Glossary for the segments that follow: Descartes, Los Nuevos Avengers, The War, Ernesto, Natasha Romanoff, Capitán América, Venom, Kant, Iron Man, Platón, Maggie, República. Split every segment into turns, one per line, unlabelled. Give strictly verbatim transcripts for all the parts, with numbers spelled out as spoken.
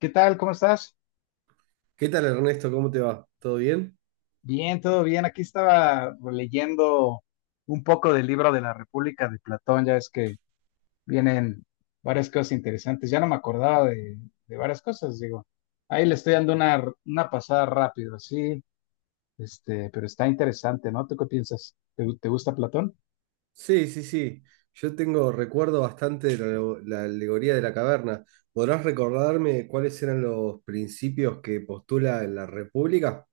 ¿Qué tal? ¿Cómo estás?
¿Qué tal, Ernesto? ¿Cómo te va? ¿Todo bien?
Bien, todo bien. Aquí estaba leyendo un poco del libro de la República de Platón. Ya ves que vienen varias cosas interesantes. Ya no me acordaba de, de varias cosas, digo. Ahí le estoy dando una, una pasada rápido, así, este, pero está interesante, ¿no? ¿Tú qué piensas? ¿Te, te gusta Platón?
Sí, sí, sí. Yo tengo recuerdo bastante de la, la alegoría de la caverna. ¿Podrás recordarme cuáles eran los principios que postula en la República?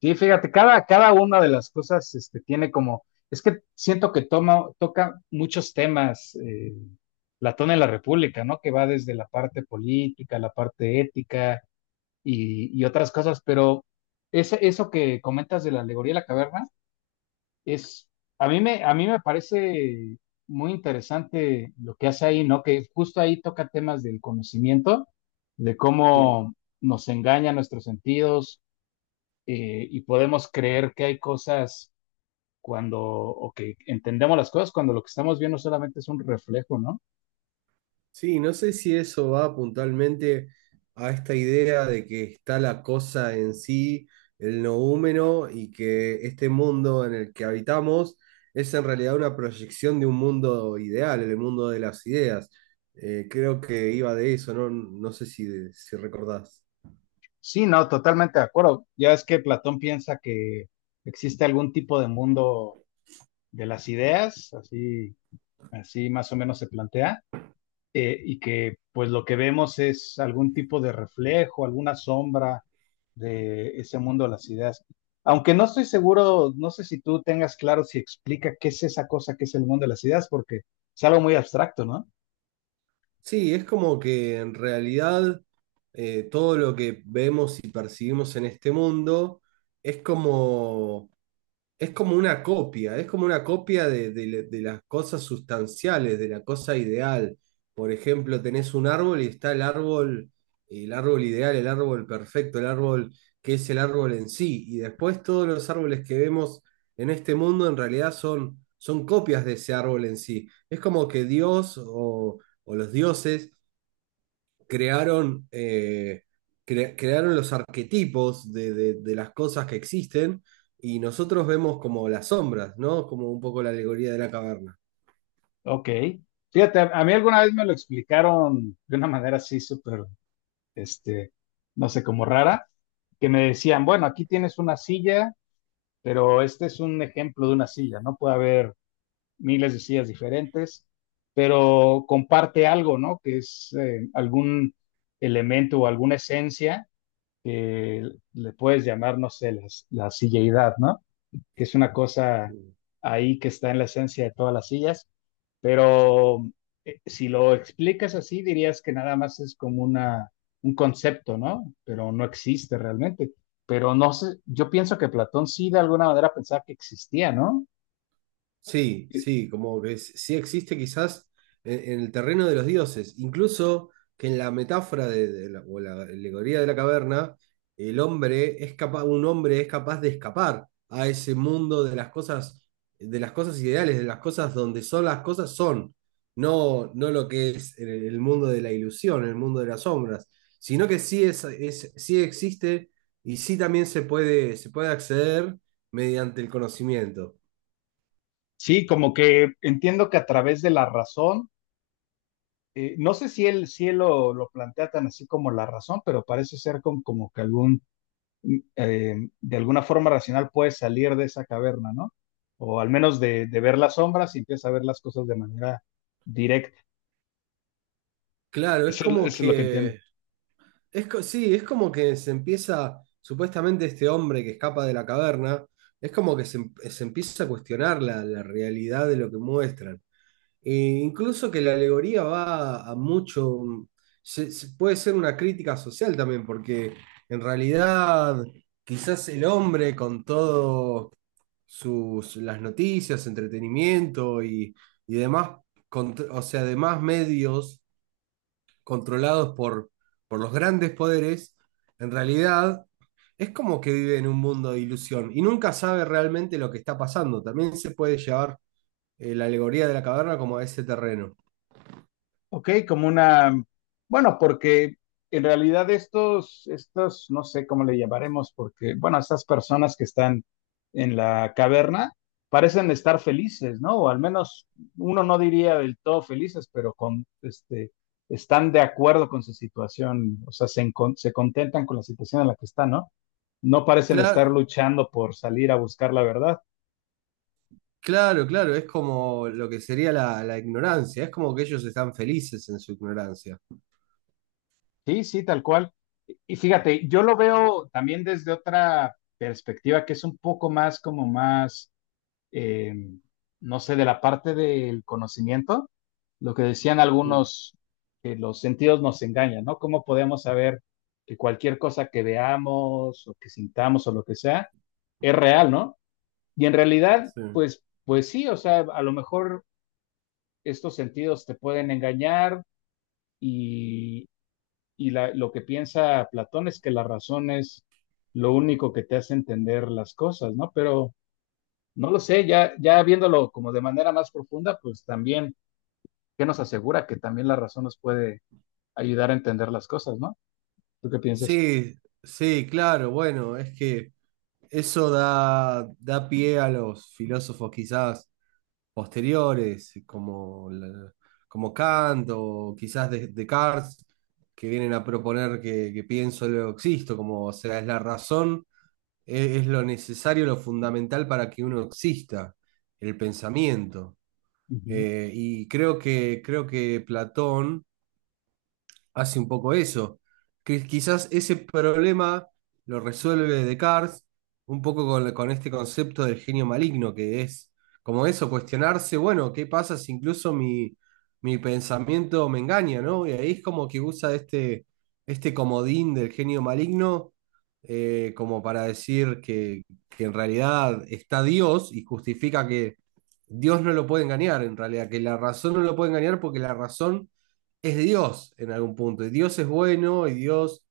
Sí, fíjate, cada, cada una de las cosas este, tiene como, es que siento que toma, toca muchos temas eh, Platón en la República, ¿no? Que va desde la parte política, la parte ética y, y otras cosas, pero ese- eso que comentas de la alegoría de la caverna es, a mí me, a mí me parece muy interesante lo que hace ahí, ¿no? Que justo ahí toca temas del conocimiento, de cómo nos engaña nuestros sentidos eh, y podemos creer que hay cosas cuando, o que entendemos las cosas cuando lo que estamos viendo solamente es un reflejo, ¿no?
Sí, no sé si eso va puntualmente a esta idea de que está la cosa en sí, el noúmeno, y que este mundo en el que habitamos es en realidad una proyección de un mundo ideal, el mundo de las ideas. Eh, creo que iba de eso, no, no sé si, si recordás.
Sí, no, totalmente de acuerdo. Ya es que Platón piensa que existe algún tipo de mundo de las ideas, así, así más o menos se plantea, eh, y que pues lo que vemos es algún tipo de reflejo, alguna sombra de ese mundo de las ideas. Aunque no estoy seguro, no sé si tú tengas claro si explica qué es esa cosa que es el mundo de las ideas, porque es algo muy abstracto, ¿no?
Sí, es como que en realidad eh, todo lo que vemos y percibimos en este mundo es como es como una copia, es como una copia de, de de las cosas sustanciales, de la cosa ideal. Por ejemplo, tenés un árbol y está el árbol, el árbol ideal, el árbol perfecto, el árbol que es el árbol en sí. Y después todos los árboles que vemos en este mundo en realidad son, son copias de ese árbol en sí. Es como que Dios o, o los dioses crearon, eh, cre- crearon los arquetipos de, de- de las cosas que existen y nosotros vemos como las sombras, ¿no? Como un poco la alegoría de la caverna.
Ok. Fíjate, a a mí alguna vez me lo explicaron de una manera así súper, este, no sé, como rara, que me decían, bueno, aquí tienes una silla, pero este es un ejemplo de una silla, no puede haber miles de sillas diferentes, pero comparte algo, ¿no? Que es eh, algún elemento o alguna esencia que le puedes llamar, no sé, las- la silleidad, ¿no? Que es una cosa ahí que está en la esencia de todas las sillas, pero eh, si lo explicas así, dirías que nada más es como una, un concepto, ¿no? Pero no existe realmente. Pero no sé, yo pienso que Platón sí de alguna manera pensaba que existía, ¿no?
Sí, sí, como que s- sí existe quizás en, en el terreno de los dioses, incluso que en la metáfora de, de la, o la alegoría de la caverna, el hombre es capaz, un hombre es capaz de escapar a ese mundo de las cosas, de las cosas ideales, de las cosas donde son las cosas son, no, no lo que es el, el mundo de la ilusión, el mundo de las sombras, sino que sí es, es, sí existe y sí también se puede, se puede acceder mediante el conocimiento.
Sí, como que entiendo que a través de la razón, eh, no sé si él, si él lo, lo plantea tan así como la razón, pero parece ser con, como que algún, mm, eh, de alguna forma racional puedes salir de esa caverna, ¿no? O al menos de, de ver las sombras y empieza a ver las cosas de manera directa.
Claro, es
Eso, es- eso
como
es lo que entiendo.
que, es, co- sí, es como que se empieza, supuestamente este hombre que escapa de la caverna, es como que se, em- se empieza a cuestionar la, la realidad de lo que muestran. E incluso que la alegoría va a, a mucho, mm, se- se- puede ser una crítica social también, porque en realidad quizás el hombre con todo sus, las noticias, entretenimiento y, y demás, con- o sea, demás medios controlados por, por los grandes poderes, en realidad es como que vive en un mundo de ilusión y nunca sabe realmente lo que está pasando. También se puede llevar eh, la alegoría de la caverna como a ese terreno.
Ok, como una, bueno, porque en realidad estos, estos, no sé cómo le llamaremos, porque, bueno, estas personas que están en la caverna parecen estar felices, ¿no? O al menos uno no diría del todo felices, pero con, este, están de acuerdo con su situación, o sea, se, encon- se contentan con la situación en la que están, ¿no? No parecen estar
Claro,
luchando por salir a buscar la verdad.
claro, claro, es como lo que sería la, la ignorancia, es como que ellos están felices en su ignorancia.
Sí, sí, tal cual. Y fíjate, yo lo veo también desde otra perspectiva que es un poco más como más, eh, no sé, de la parte del conocimiento, lo que decían
Mm,
algunos, que los sentidos nos engañan, ¿no? ¿Cómo podemos saber que cualquier cosa que veamos o que sintamos o lo que sea es real, ¿no? Y en realidad,
sí.
pues, pues sí, o sea, a lo mejor estos sentidos te pueden engañar y la- lo que piensa Platón es que la razón es lo único que te hace entender las cosas, ¿no? Pero no lo sé, ya, ya viéndolo como de manera más profunda, pues también, ¿qué nos asegura que también la razón nos puede ayudar a entender las cosas, ¿no? ¿Tú qué piensas?
Sí, sí, claro, bueno, es que eso da, da pie a los filósofos quizás posteriores, como, la- como Kant o quizás de- Descartes, que vienen a proponer que, que pienso, luego existo, como, o sea, es la razón, e- es lo necesario, lo fundamental para que uno exista, el pensamiento.
Ujú.
Eh, y creo que, creo que Platón hace un poco eso, que quizás ese problema lo resuelve Descartes un poco con, con este concepto del genio maligno, que es como eso, cuestionarse, bueno, ¿qué pasa si incluso mi, mi pensamiento me engaña, ¿no? Y ahí es como que usa este, este comodín del genio maligno eh, como para decir que, que en realidad está Dios y justifica que Dios no lo puede engañar, en realidad, que la razón no lo puede engañar porque la razón es Dios en algún punto, y Dios es bueno, y Dios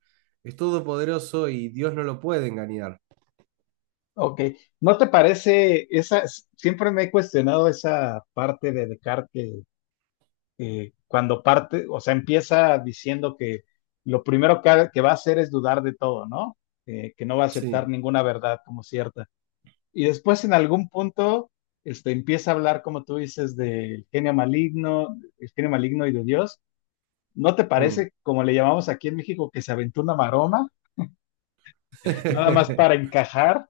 es todopoderoso, y Dios no lo puede engañar.
Ok, ¿no te parece esa? Siempre me he cuestionado esa parte de Descartes eh, cuando parte, o sea, empieza diciendo que lo primero que, que va a hacer es dudar de todo, ¿no? Eh, que no va a aceptar
Sí.
ninguna verdad como cierta. Y después en algún punto este, empieza a hablar, como tú dices, del genio maligno, el genio maligno y de Dios. ¿No te
Mm.
parece, como le llamamos aquí en México, que se aventó una maroma? Nada más para encajar.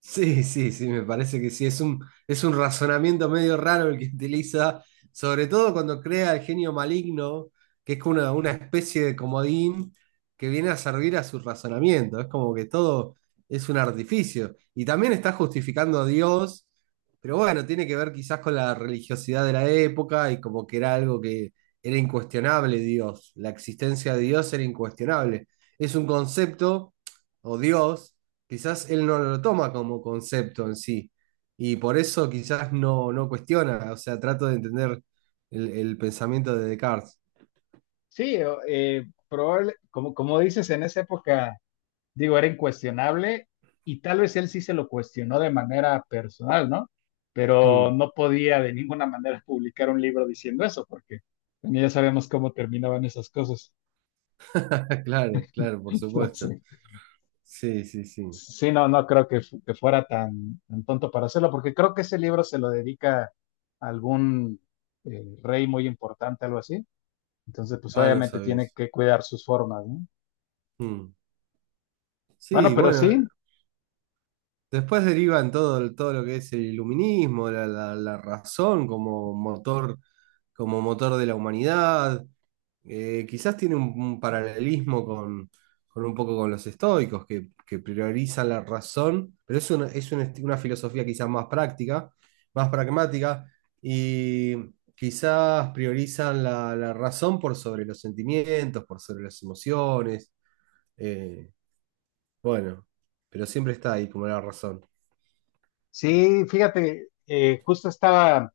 Sí, sí, sí, me parece que sí. Es un, es un razonamiento medio raro el que utiliza, sobre todo cuando crea el genio maligno, que es una, una especie de comodín que viene a servir a su razonamiento. Es como que todo es un artificio. Y también está justificando a Dios, pero bueno, tiene que ver quizás con la religiosidad de la época y como que era algo que era incuestionable Dios. La existencia de Dios era incuestionable. Es un concepto, o Dios quizás él no lo toma como concepto en sí. Y por eso quizás no, no cuestiona, o sea, trato de entender el, el pensamiento de Descartes.
Sí, eh, probable, como, como dices, en esa época digo, era incuestionable y tal vez él sí se lo cuestionó de manera personal, ¿no? Pero
Mm.
no podía de ninguna manera publicar un libro diciendo eso, porque ya sabemos cómo terminaban esas cosas.
Claro, claro, por supuesto.
Entonces,
Sí, sí, sí.
sí, no, no creo que, fu- que fuera tan, tan tonto para hacerlo, porque creo que ese libro se lo dedica a algún eh, rey muy importante, algo así. Entonces, pues
Ah, no
obviamente tiene
sabes.
que cuidar sus formas, ¿no? Bueno,
Sí,
pero
bueno,
sí,
después derivan todo, el- todo lo que es el iluminismo, la, la- la razón como motor, como motor de la humanidad. Eh, quizás tiene un, un paralelismo con, con un poco con los estoicos, que, que priorizan la razón, pero es una, es un esti- una filosofía quizás más práctica, más pragmática, y quizás priorizan la, la razón por sobre los sentimientos, por sobre las emociones. eh, bueno, pero siempre está ahí como la razón.
sí, fíjate, eh, justo estaba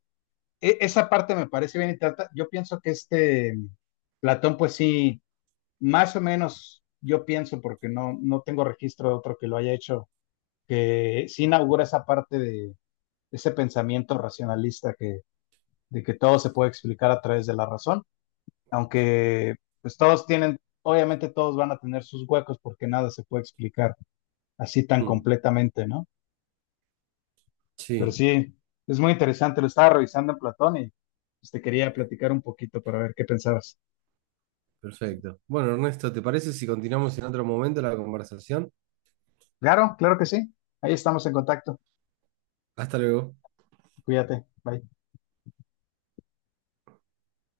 e- esa parte me parece bien y trata, yo pienso que este Platón, pues sí, más o menos, yo pienso, porque no, no tengo registro de otro que lo haya hecho, que sí inaugura esa parte de ese pensamiento racionalista que, de que todo se puede explicar a través de la razón, aunque pues todos tienen, obviamente todos van a tener sus huecos porque nada se puede explicar así tan
Mm.
completamente, ¿no? Pero
Sí,
sí, es muy interesante, lo estaba revisando en Platón y pues, te quería platicar un poquito para ver qué pensabas.
perfecto. Bueno, Ernesto, ¿te parece si continuamos en otro momento la conversación?
Claro, claro que sí. Ahí estamos en contacto.
Hasta luego.
Cuídate. Bye.